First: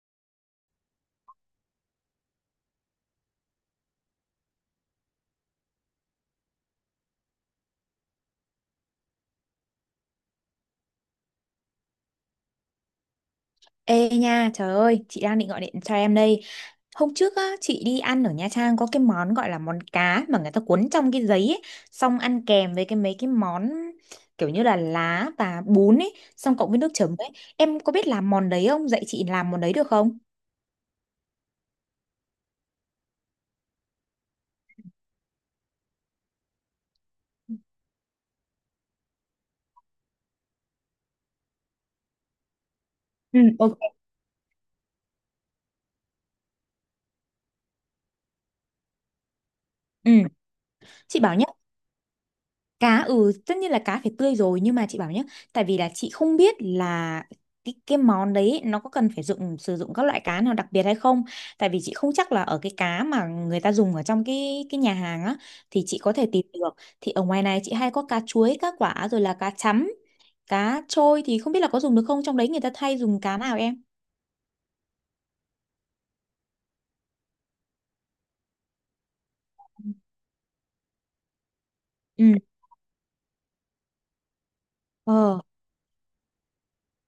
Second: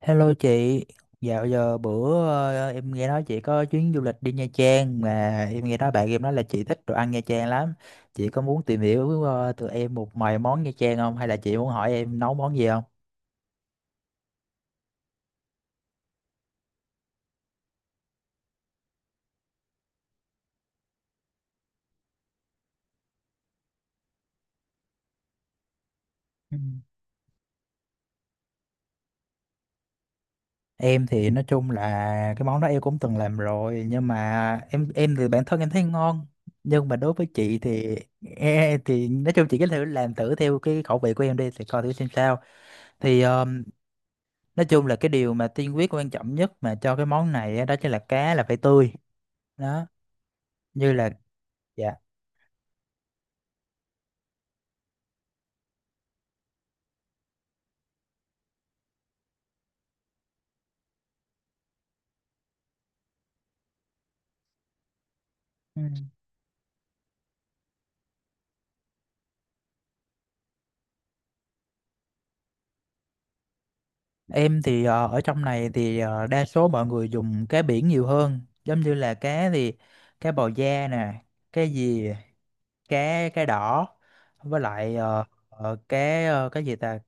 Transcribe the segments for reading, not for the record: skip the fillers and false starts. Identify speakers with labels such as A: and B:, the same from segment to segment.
A: Hello chị, dạo giờ bữa em nghe nói chị có chuyến du lịch đi Nha Trang mà em nghe nói bạn em nói là chị thích đồ ăn Nha Trang lắm. Chị có muốn tìm hiểu từ em một vài món Nha Trang không hay là chị muốn hỏi em nấu món gì không?
B: Ê nha, trời ơi, chị đang định gọi điện cho em đây. Hôm trước á, chị đi ăn ở Nha Trang có cái món gọi là món cá mà người ta cuốn trong cái giấy ấy, xong ăn kèm với cái mấy cái món kiểu như là lá và bún ấy,
A: Ừ.
B: xong cộng với nước chấm ấy. Em có biết làm món đấy không? Dạy chị làm món đấy được không?
A: Em thì nói chung là cái món đó em cũng từng làm rồi nhưng mà em thì bản thân em thấy ngon nhưng mà đối với chị thì thì nói chung chị cứ thử làm thử theo cái khẩu vị của em đi thì coi thử xem sao, thì
B: Ừ, ok.
A: nói chung là cái điều mà tiên quyết quan trọng nhất mà cho cái món này á, đó chính là cá là phải tươi đó,
B: Ừ,
A: như là
B: chị bảo nhá.
A: dạ,
B: Cá, tất nhiên là cá phải tươi rồi, nhưng mà chị bảo nhé. Tại vì là chị không biết là cái món đấy nó có cần phải sử dụng các loại cá nào đặc biệt hay không. Tại vì chị không chắc là ở cái cá mà người ta dùng ở trong cái nhà hàng á
A: ừ.
B: thì chị có thể tìm được. Thì ở ngoài này chị hay có cá chuối, cá quả, rồi là cá chấm, cá trôi, thì không biết là có dùng được không, trong đấy người ta thay dùng cá nào, em?
A: Em thì ở trong này thì đa số mọi người dùng cá biển nhiều hơn, giống như là cá thì cá bào da nè, cá gì,
B: Ừ.
A: cá cá đỏ, với lại
B: Ờ.
A: cá cái gì ta,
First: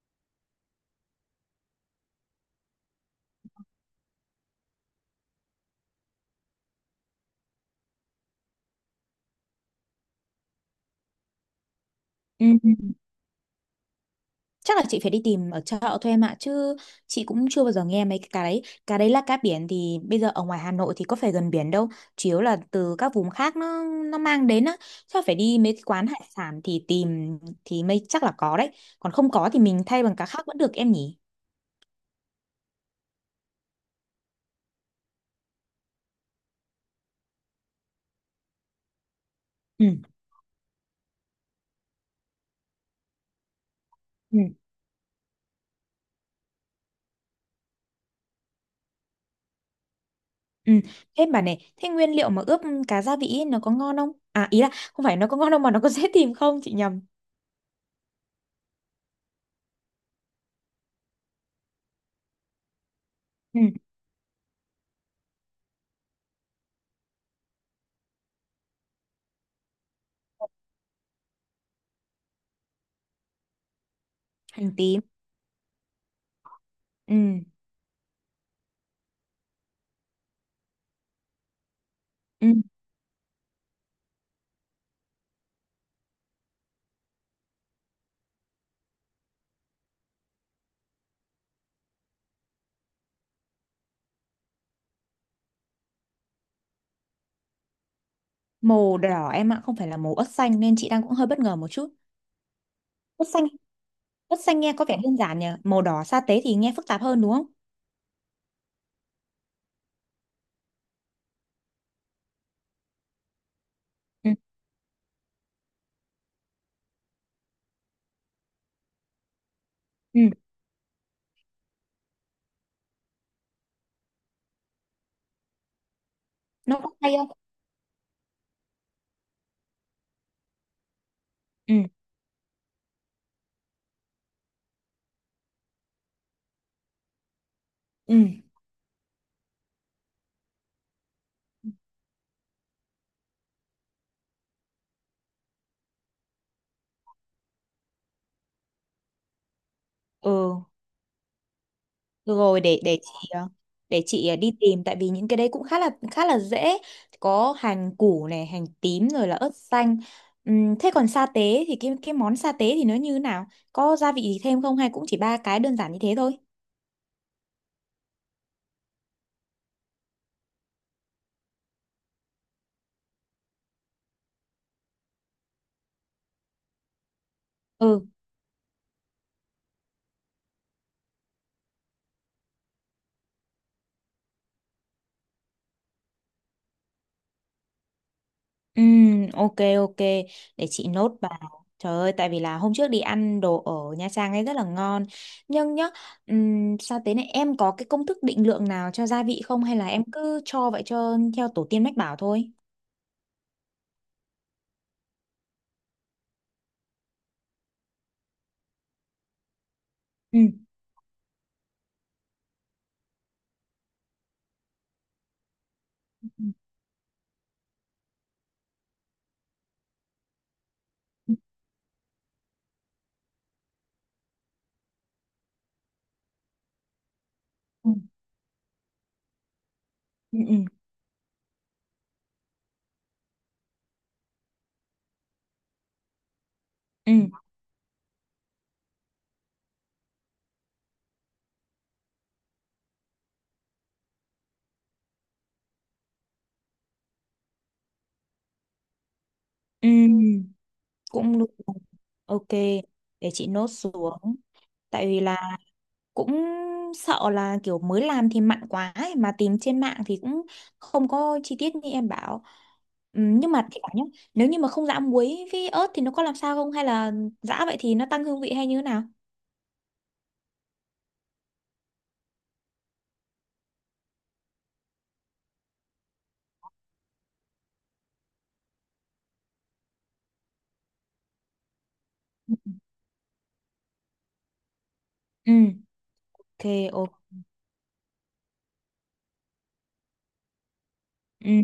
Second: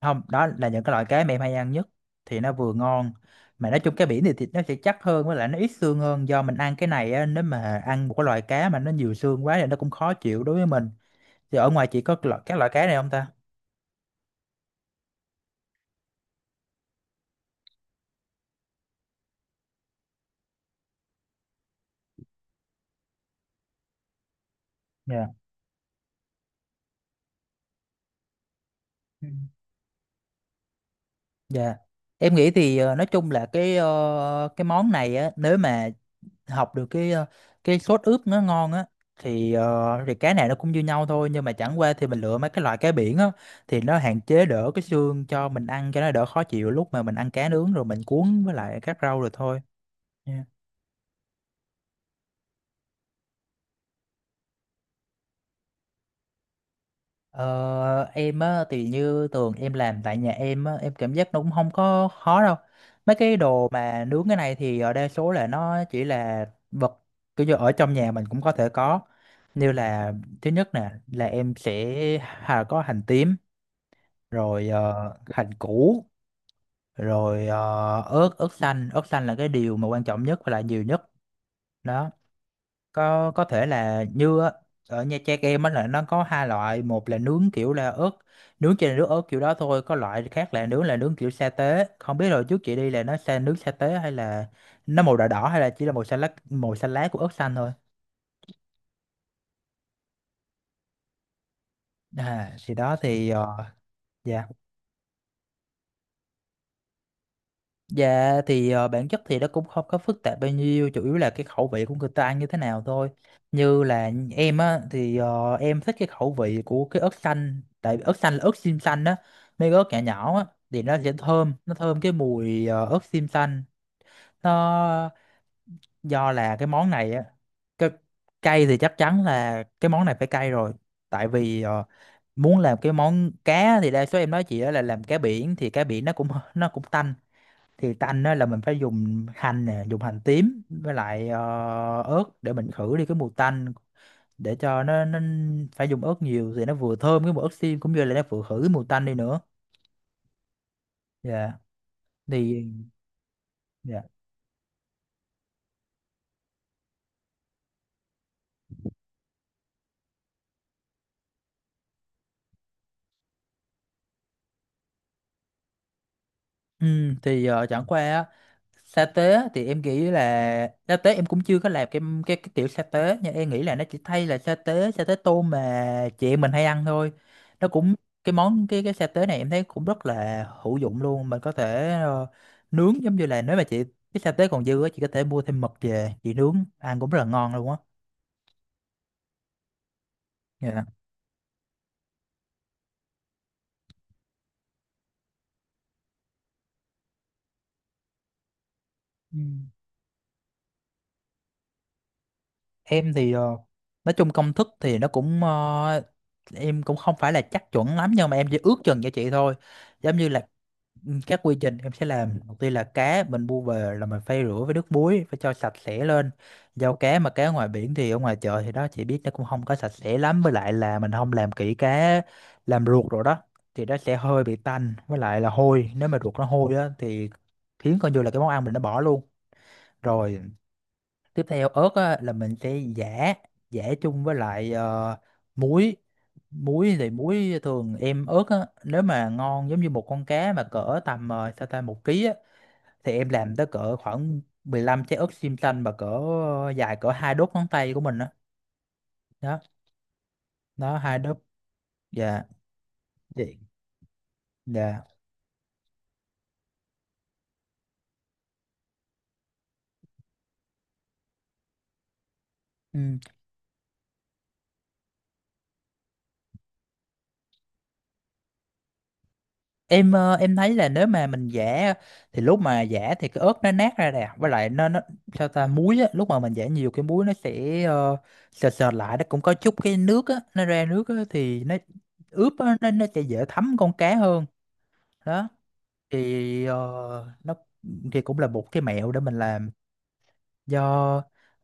A: không, đó là những cái loại cá mà em hay ăn nhất, thì nó vừa ngon mà nói chung cá biển thì thịt nó sẽ chắc hơn với lại nó ít xương hơn, do mình ăn cái này á, nếu mà ăn một cái loại cá mà nó nhiều xương quá thì nó cũng khó chịu đối với mình, thì ở ngoài chị có cái loại
B: Ừ.
A: các loại cá này không ta.
B: Chắc là chị phải đi tìm ở chợ thôi, em ạ. Chứ chị cũng chưa bao giờ nghe mấy cái đấy. Cá đấy là cá biển, thì bây giờ ở ngoài Hà Nội thì có phải gần biển đâu. Chủ yếu là từ các vùng khác nó mang đến á. Chắc
A: Dạ.
B: phải đi mấy cái quán hải sản thì tìm, thì mới chắc là có đấy. Còn
A: Ừ.
B: không có thì mình thay bằng cá khác vẫn được, em nhỉ?
A: Dạ. Em nghĩ thì nói chung là cái cái món này á, nếu mà học được cái cái sốt ướp nó ngon á thì
B: Ừ,
A: thì cá này nó cũng như nhau thôi, nhưng mà chẳng qua thì mình lựa mấy cái loại cá biển á thì nó hạn
B: ừ,
A: chế đỡ cái xương cho mình ăn cho nó đỡ khó chịu, lúc mà mình ăn cá nướng rồi mình cuốn với lại các rau rồi thôi. Nha.
B: ừ. Thế bà này, thế nguyên liệu mà ướp cá gia vị ấy, nó có ngon không? À, ý là không phải nó có ngon đâu mà nó có dễ tìm không, chị nhầm.
A: Ờ, em á thì như tường em làm tại nhà em á em cảm giác nó cũng không có khó đâu, mấy cái
B: Ừ,
A: đồ mà nướng cái này thì ở đa số là nó chỉ là vật, kiểu như ở trong nhà mình cũng có thể có, như là thứ nhất nè là em sẽ có hành tím, rồi
B: hành tím.
A: hành củ,
B: Ừ,
A: rồi ớt ớt xanh, ớt xanh là cái điều mà quan trọng nhất và là nhiều nhất đó,
B: ừ.
A: có thể là như á, ở Nha Trang em á là nó có hai loại, một là nướng kiểu là ớt nướng trên nước ớt kiểu đó thôi, có loại khác là nướng kiểu sa tế, không biết rồi trước chị đi là nó sa nướng sa tế hay là nó màu đỏ đỏ hay là chỉ là màu xanh lá, màu xanh lá của ớt xanh thôi.
B: Màu đỏ em ạ, không phải là màu ớt xanh nên chị đang cũng hơi bất ngờ một chút.
A: À, thì đó
B: Quất
A: thì
B: xanh, quất
A: dạ.
B: xanh nghe có vẻ đơn giản nhỉ, màu đỏ sa tế thì nghe phức tạp hơn đúng không?
A: Dạ thì bản chất thì nó cũng không có phức tạp bao nhiêu, chủ yếu là cái khẩu vị của người ta ăn như thế nào thôi, như là
B: Ừ,
A: em á thì em thích cái khẩu vị của cái ớt xanh tại vì ớt xanh là ớt xiêm xanh á, mấy cái ớt nhỏ
B: ừ.
A: nhỏ á, thì nó sẽ thơm, nó thơm cái mùi ớt xiêm xanh, nó do là cái
B: Nó
A: món
B: có
A: này
B: hay
A: á,
B: không?
A: cái cay thì chắc chắn là cái món này phải cay rồi, tại vì
B: Ừ,
A: muốn làm cái món cá thì đa số em nói chị á là làm cá biển thì cá biển nó cũng nó cũng tanh, thì
B: ừ.
A: tanh á là mình phải dùng hành nè, dùng hành tím với lại ớt để mình khử đi cái mùi tanh, để cho nó phải dùng ớt nhiều thì nó vừa thơm cái mùi ớt xiêm cũng như là nó vừa khử cái mùi tanh đi nữa,
B: Ừ,
A: dạ
B: được rồi,
A: thì
B: để chị ờ, để
A: dạ.
B: chị ờ, đi tìm. Tại vì những cái đấy cũng khá là dễ. Có hành củ này, hành tím, rồi là ớt xanh. Thế còn sa tế thì cái món sa tế thì nó như thế nào? Có gia vị gì thêm không hay cũng chỉ ba cái đơn giản như thế thôi?
A: Ừ, thì chẳng qua á, sa tế á, thì em nghĩ là sa tế em cũng chưa có làm cái cái kiểu sa tế, nhưng em nghĩ là nó chỉ thay là sa tế, sa tế tôm mà chị em mình hay ăn thôi, nó cũng
B: Ừ.
A: cái món cái sa tế này em thấy cũng rất là hữu dụng luôn, mình có thể nướng giống như là nếu mà chị, cái sa tế còn dư á chị có thể mua thêm mực về chị nướng ăn cũng rất là ngon luôn á.
B: Ok, ok, để
A: Dạ.
B: chị nốt vào. Trời ơi, tại vì là hôm trước đi ăn đồ ở Nha Trang ấy rất là ngon. Nhưng nhá, sao thế này, em có cái công thức định lượng nào cho gia
A: Ừ.
B: vị không, hay là em cứ cho vậy, cho theo tổ tiên mách bảo thôi?
A: Em thì nói chung công thức thì nó cũng em cũng không phải là chắc chuẩn lắm nhưng mà em chỉ ước chừng cho chị thôi, giống như
B: Ừ,
A: là ừ, các quy trình em sẽ làm đầu tiên là cá mình mua về là mình phải rửa với nước muối, phải cho sạch sẽ lên, giao cá mà cá ngoài biển thì ở ngoài chợ thì đó chị biết nó cũng không có sạch sẽ lắm, với lại là mình không làm kỹ cá, làm ruột rồi đó, thì nó sẽ hơi bị tanh với lại là hôi, nếu mà ruột nó hôi á thì
B: ừ,
A: khiến coi như là cái món ăn mình nó bỏ luôn
B: ừ,
A: rồi.
B: ừ,
A: Tiếp theo ớt á, là mình sẽ giã, giã chung với lại muối, muối thì
B: ừ,
A: muối thường em, ớt á, nếu mà ngon giống như một con cá mà cỡ tầm sao ta 1 ký á, thì em làm tới cỡ khoảng 15 trái ớt xiêm xanh mà cỡ dài cỡ 2 đốt ngón tay của mình á đó,
B: ừ, ừ,
A: đó 2 đốt,
B: cũng được.
A: dạ,
B: Ok, để
A: dạ,
B: chị nốt xuống.
A: dạ.
B: Tại vì là cũng sợ là kiểu mới làm thì mặn quá ấy, mà tìm trên mạng thì cũng không có chi tiết như em bảo.
A: Ừ.
B: Nhưng mà thì bảo nhá, nếu như mà không giã muối với ớt thì nó có làm sao không, hay là giã vậy thì nó tăng hương vị hay như thế nào?
A: Em em thấy là nếu mà mình giã thì lúc mà giã thì cái ớt nó nát ra nè, với lại nó sao ta muối á lúc mà mình giã nhiều cái muối nó sẽ sệt sệt lại, nó cũng có chút cái nước á, nó ra nước á thì nó ướp á, nó sẽ dễ thấm con cá hơn đó,
B: Ừ, ok,
A: thì
B: ok.
A: nó thì cũng là một cái mẹo để mình làm, do
B: Ừ.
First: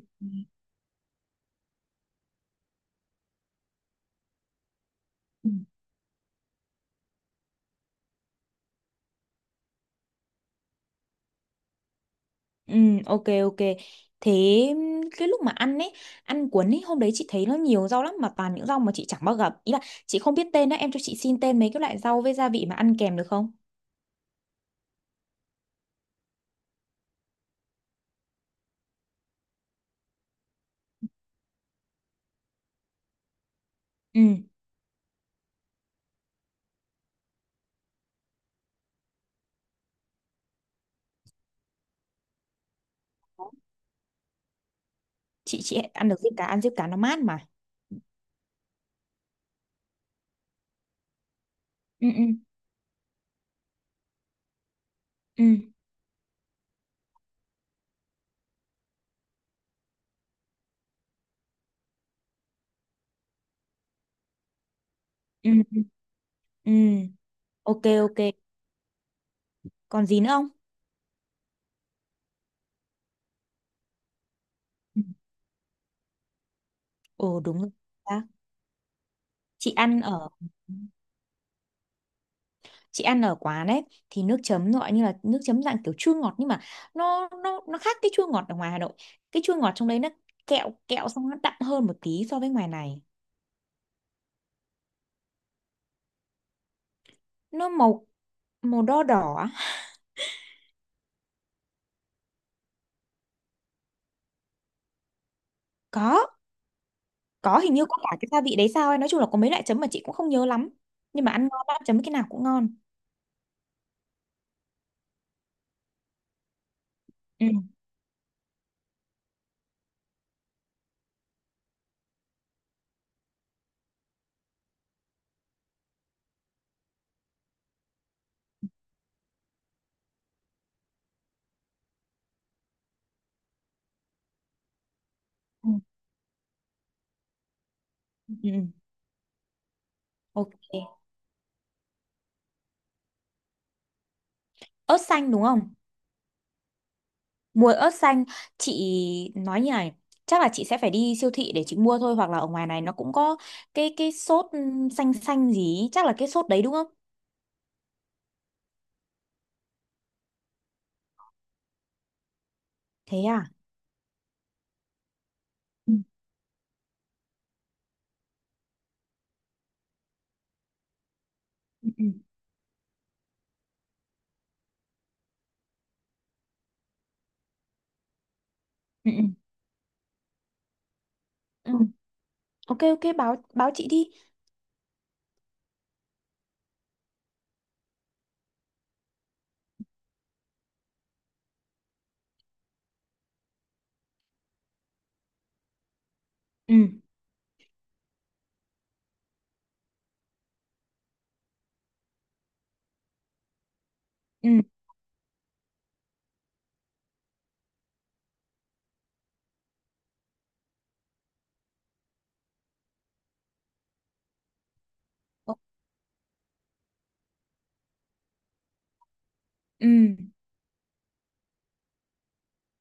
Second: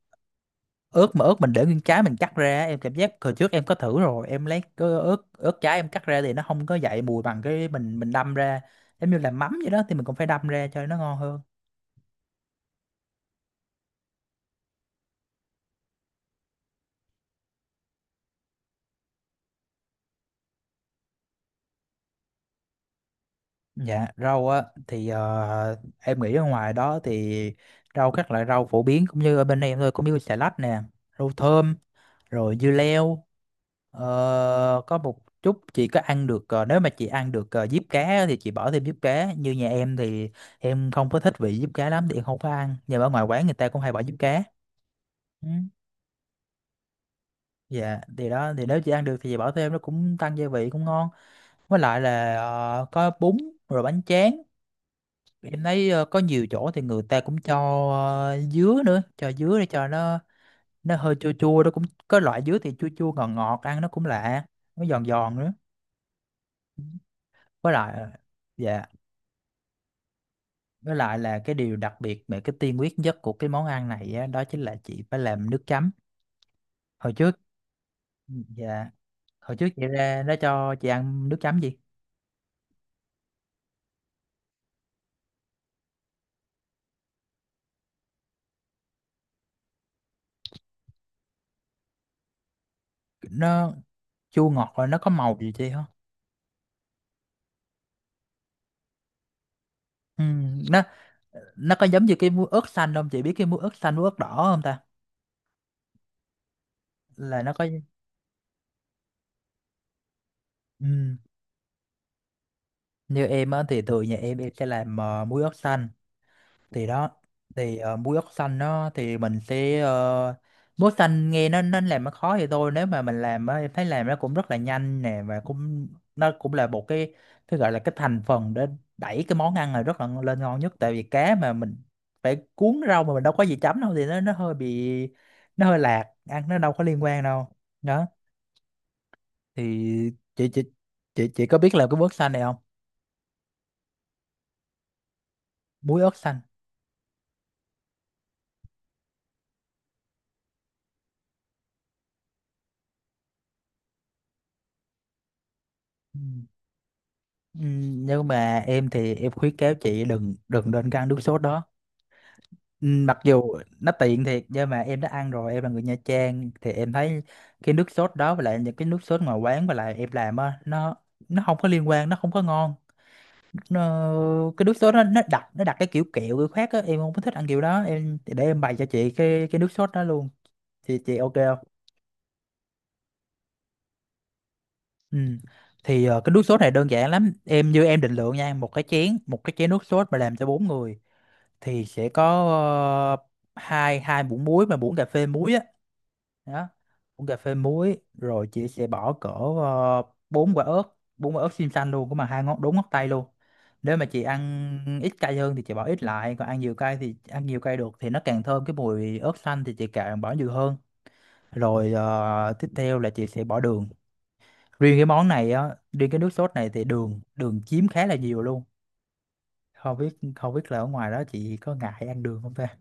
A: ớt mà ớt mình để nguyên trái mình cắt ra em cảm giác hồi trước em có thử rồi, em lấy cái ớt
B: Ừ,
A: ớt trái em cắt ra thì nó không có dậy mùi bằng cái mình đâm ra, giống như là mắm vậy đó thì mình cũng phải đâm ra cho nó ngon hơn.
B: ừ, ok, ok. Thế cái lúc mà ăn ấy, ăn cuốn ấy, hôm đấy chị thấy nó nhiều rau lắm mà toàn những rau mà chị chẳng bao gặp, ý là chị không biết tên đó, em cho chị xin tên mấy cái loại rau với gia vị mà ăn kèm được không?
A: Dạ rau á thì em nghĩ ở ngoài đó thì rau các loại rau phổ biến cũng như ở bên em thôi, cũng như xà lách nè, rau thơm, rồi dưa leo.
B: Ừ.
A: Ờ, có một chút, chị có ăn được nếu mà chị ăn được diếp cá á thì chị bỏ thêm diếp cá, như nhà em thì em không có thích vị diếp cá lắm thì em không có ăn, nhưng mà ở ngoài quán người ta cũng hay bỏ diếp cá. Ừ.
B: Chị ăn được diếp cá, ăn diếp cá nó mát mà.
A: Dạ thì đó thì nếu chị ăn được thì chị bỏ thêm nó cũng tăng gia vị cũng ngon, với lại
B: Ừ, ừ,
A: là có bún, rồi bánh tráng.
B: ừ,
A: Em thấy có nhiều chỗ thì người ta cũng cho dứa nữa, cho dứa để cho nó hơi chua chua, nó cũng có loại dứa thì chua chua ngọt ngọt ăn nó cũng lạ, nó giòn giòn
B: ừ,
A: nữa,
B: ừ, ừ.
A: với
B: Ok,
A: lại
B: ok,
A: dạ.
B: còn gì nữa không?
A: Với lại là cái điều đặc biệt về cái tiên quyết nhất của cái món ăn này á, đó chính là
B: Ừ.
A: chị phải làm nước chấm. Hồi trước
B: Ồ, đúng rồi. À,
A: ừ, dạ, hồi trước
B: chị
A: chị
B: ăn
A: ra
B: ở
A: nó cho chị ăn nước chấm gì?
B: chị ăn ở quán ấy thì nước chấm gọi như là nước chấm dạng kiểu chua ngọt, nhưng mà nó khác cái chua ngọt ở ngoài Hà Nội. Cái chua ngọt trong đấy nó kẹo kẹo, xong nó đậm hơn một tí so với ngoài này.
A: Nó chua ngọt rồi nó có màu gì chị không?
B: Nó màu màu đo đỏ á.
A: Ừ, nó nó có giống như cái muối ớt xanh không? Chị biết cái muối ớt xanh muối ớt đỏ không ta?
B: có
A: Là nó
B: có
A: có
B: hình như có cả cái gia vị đấy sao ấy, nói chung là có mấy loại chấm mà chị cũng không nhớ lắm,
A: ừ,
B: nhưng mà ăn ngon lắm, chấm cái nào cũng ngon.
A: như em á thì thường nhà em sẽ làm muối ớt xanh thì đó
B: Ừ,
A: thì muối ớt xanh nó thì mình sẽ muối xanh nghe nó làm nó khó thì thôi, nếu mà mình làm á em thấy làm nó cũng rất là nhanh nè, và cũng nó cũng là một cái gọi là cái thành phần để đẩy cái món ăn này rất là lên ngon nhất, tại vì cá mà mình phải cuốn rau mà mình đâu có gì chấm đâu thì nó hơi bị, nó
B: ừ,
A: hơi lạc ăn, nó đâu có liên quan đâu. Đó
B: ừ, ừ.
A: thì chị
B: Ok,
A: chị chị có biết làm cái muối ớt xanh này không?
B: ớt xanh đúng không?
A: Muối ớt xanh.
B: Mua ớt xanh, chị nói như này, chắc là chị sẽ phải đi siêu thị để chị mua thôi, hoặc là ở ngoài này nó cũng có cái sốt xanh xanh gì, ý, chắc là cái sốt đấy đúng không?
A: Ừ, nếu mà em thì em khuyến cáo chị đừng đừng nên ăn nước sốt đó. Ừ, mặc
B: Thế à?
A: dù nó tiện thiệt nhưng mà em đã ăn rồi, em là người
B: Ừ,
A: Nha Trang thì em thấy cái nước sốt đó với lại những cái nước sốt ngoài quán với lại em làm á, nó không có
B: ừ,
A: liên
B: ừ,
A: quan, nó không có ngon. Nó, cái nước sốt nó đặc, nó đặc cái kiểu kẹo kiểu khác á, em không có thích ăn kiểu đó, em để em bày cho chị
B: ừ, ừ.
A: cái nước sốt đó luôn. Chị ok không?
B: Ừ. Ok, ok, báo báo chị đi.
A: Ừ. Thì cái nước sốt này đơn giản lắm em, như em định lượng nha, một cái chén, một cái chén nước sốt mà làm cho bốn người thì sẽ có ờ, hai hai muỗng muối, mà muỗng cà phê muối á. Đó,
B: Ừ.
A: muỗng cà phê muối, rồi chị sẽ bỏ cỡ ờ, bốn quả ớt, bốn quả ớt xiêm xanh luôn, cũng mà hai ngón đúng ngón tay luôn. Nếu mà chị
B: Ừ.
A: ăn ít cay hơn thì chị bỏ ít lại, còn ăn nhiều cay thì ăn nhiều cay được, thì nó càng thơm cái mùi ớt xanh thì chị càng bỏ nhiều hơn. Rồi tiếp theo là chị sẽ bỏ đường. Riêng cái món này á, riêng cái nước sốt này thì đường, đường chiếm khá là nhiều luôn. không biết
B: Ừ.
A: không biết là ở ngoài đó chị có ngại ăn đường không ta?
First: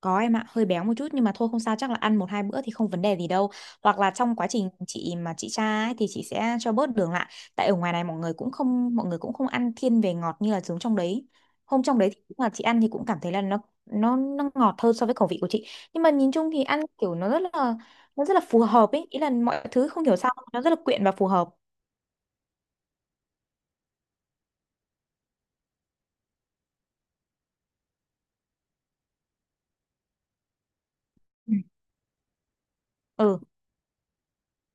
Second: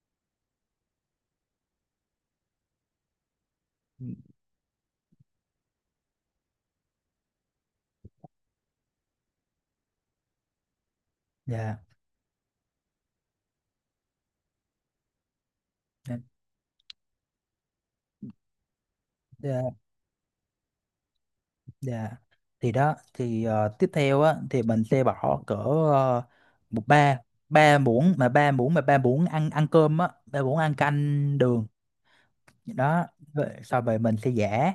B: Có em ạ, hơi béo một chút nhưng mà thôi không sao, chắc là ăn một hai bữa thì không vấn đề gì đâu. Hoặc là trong quá trình chị mà chị tra ấy, thì chị sẽ cho bớt đường lại. Tại ở ngoài này mọi người cũng không ăn thiên về ngọt như là giống trong đấy.
A: Dạ,
B: Hôm trong đấy thì cũng là chị ăn thì cũng cảm thấy là nó ngọt hơn so với khẩu vị của chị. Nhưng mà
A: dạ,
B: nhìn chung thì ăn kiểu nó rất là phù hợp ấy, ý là mọi
A: dạ.
B: thứ không hiểu sao nó rất là quyện và phù hợp.
A: Dạ. Thì đó, thì tiếp theo á, thì mình sẽ bỏ cỡ một ba, ba muỗng, mà ba muỗng ăn, ăn cơm á, ba muỗng ăn canh
B: Ừ.
A: đường. Đó.
B: Ừ.
A: Rồi sau về mình sẽ giã,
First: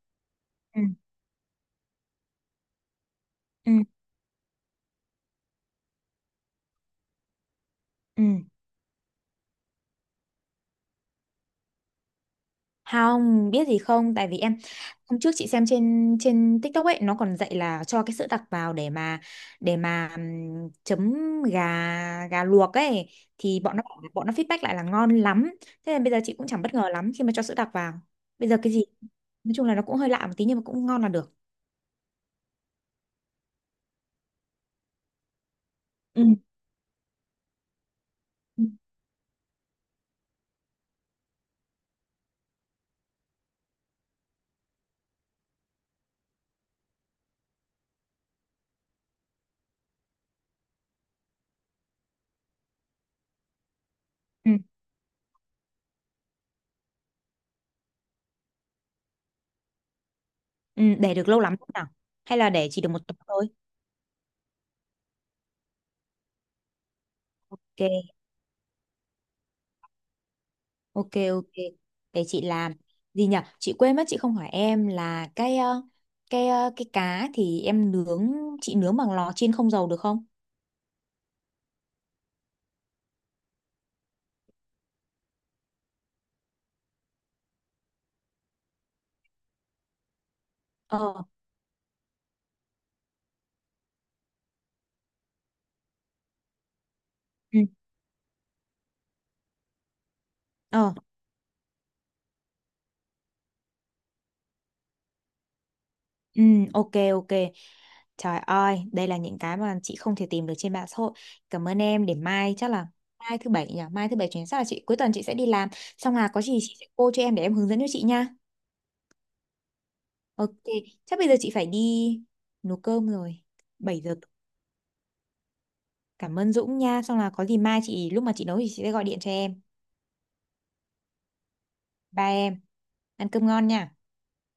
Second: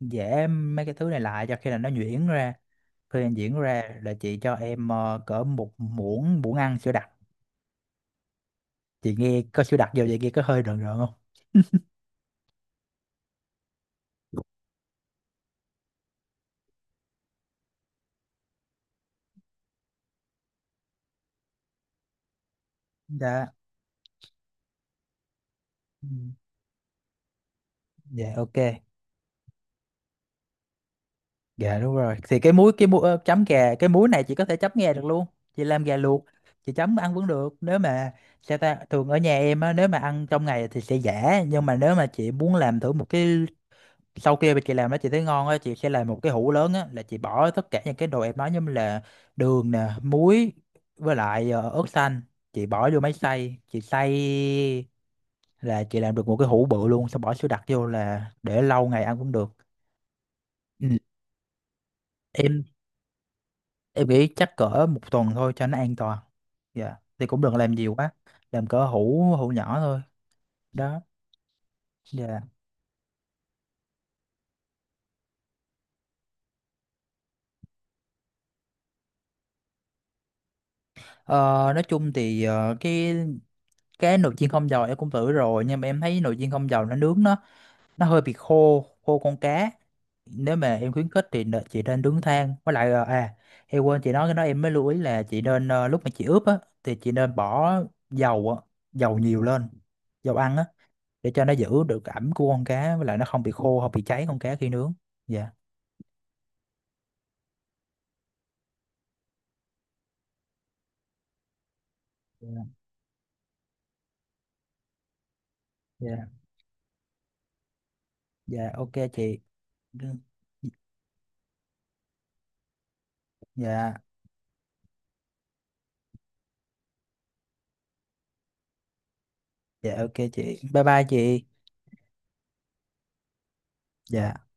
A: giã
B: Ừ.
A: mấy cái thứ này lại cho khi là nó nhuyễn ra, khi nó nhuyễn
B: Ừ.
A: ra là chị cho em cỡ một muỗng, muỗng ăn sữa đặc.
B: Ừ.
A: Chị nghe có sữa đặc vô vậy nghe có hơi rợn rợn không?
B: Không, biết gì không? Tại vì em hôm trước chị xem trên trên TikTok ấy, nó còn dạy là cho cái sữa đặc vào để mà chấm gà gà luộc ấy,
A: Dạ,
B: thì bọn nó feedback lại là ngon lắm. Thế nên
A: ừ.
B: bây giờ chị cũng chẳng bất ngờ lắm khi mà cho sữa đặc vào.
A: Dạ
B: Bây
A: ok.
B: giờ cái gì nói chung là nó cũng hơi lạ một tí nhưng mà cũng ngon là được.
A: Gà đúng rồi. Thì cái muối, cái muối chấm gà, cái muối này chị có thể chấm gà được luôn. Chị làm gà luộc,
B: Ừ.
A: chị chấm ăn vẫn được. Nếu mà sao
B: Ừ,
A: ta, thường ở nhà em á, nếu mà ăn trong ngày thì sẽ giả, nhưng mà nếu mà chị muốn làm thử một cái sau kia mà chị làm nó chị thấy ngon á, chị sẽ làm một cái hũ lớn á, là chị bỏ tất cả những cái đồ em nói như là đường nè, muối với lại ớt xanh, chị bỏ vô máy xay, chị
B: ừ,
A: xay là chị làm được một cái hũ bự luôn, xong bỏ sữa đặc vô là để lâu ngày ăn cũng được.
B: ừ,
A: Ừ.
B: để được lâu lắm không nào? Hay là
A: Em
B: để chỉ được một tuần thôi?
A: em nghĩ chắc cỡ một tuần thôi cho nó an toàn. Dạ thì cũng đừng làm nhiều quá,
B: Ok.
A: làm cỡ hũ hũ nhỏ thôi. Đó.
B: Ok, ok, để chị
A: Dạ.
B: làm gì nhỉ, chị quên mất chị không hỏi em là cái cá thì em nướng, chị nướng bằng lò chiên không dầu được không?
A: Ờ, nói chung thì cái nồi chiên không dầu em cũng thử rồi, nhưng mà em thấy nồi chiên không dầu nó nướng nó hơi bị khô khô con cá. Nếu mà em khuyến
B: Ờ,
A: khích thì nè- chị nên nướng than với lại em quên chị nói cái đó, em mới lưu ý là chị nên lúc mà chị ướp á thì chị nên
B: ừ,
A: bỏ dầu á, dầu nhiều lên, dầu ăn á,
B: ờ,
A: để cho nó giữ được ẩm của con cá, với lại nó không bị khô, không bị cháy con cá khi nướng. Dạ.
B: ừ, ok, ok. Trời ơi, đây là những cái mà chị không thể tìm được trên mạng xã hội. Cảm ơn em, để mai
A: Dạ.
B: chắc là, mai thứ bảy nhỉ, mai thứ bảy chuyến, chắc là chị cuối tuần chị sẽ đi làm, xong
A: Dạ.
B: là có gì chị sẽ cô cho em để em hướng dẫn cho chị nha.
A: Dạ ok chị.
B: Ok, chắc bây giờ chị phải đi nấu cơm rồi.
A: Dạ.
B: 7 giờ. Cảm ơn Dũng nha. Xong là có gì mai chị lúc mà chị nấu thì chị sẽ gọi điện cho em.
A: Dạ ok chị, bye bye chị.
B: Ba em. Ăn cơm ngon nha.
A: Dạ.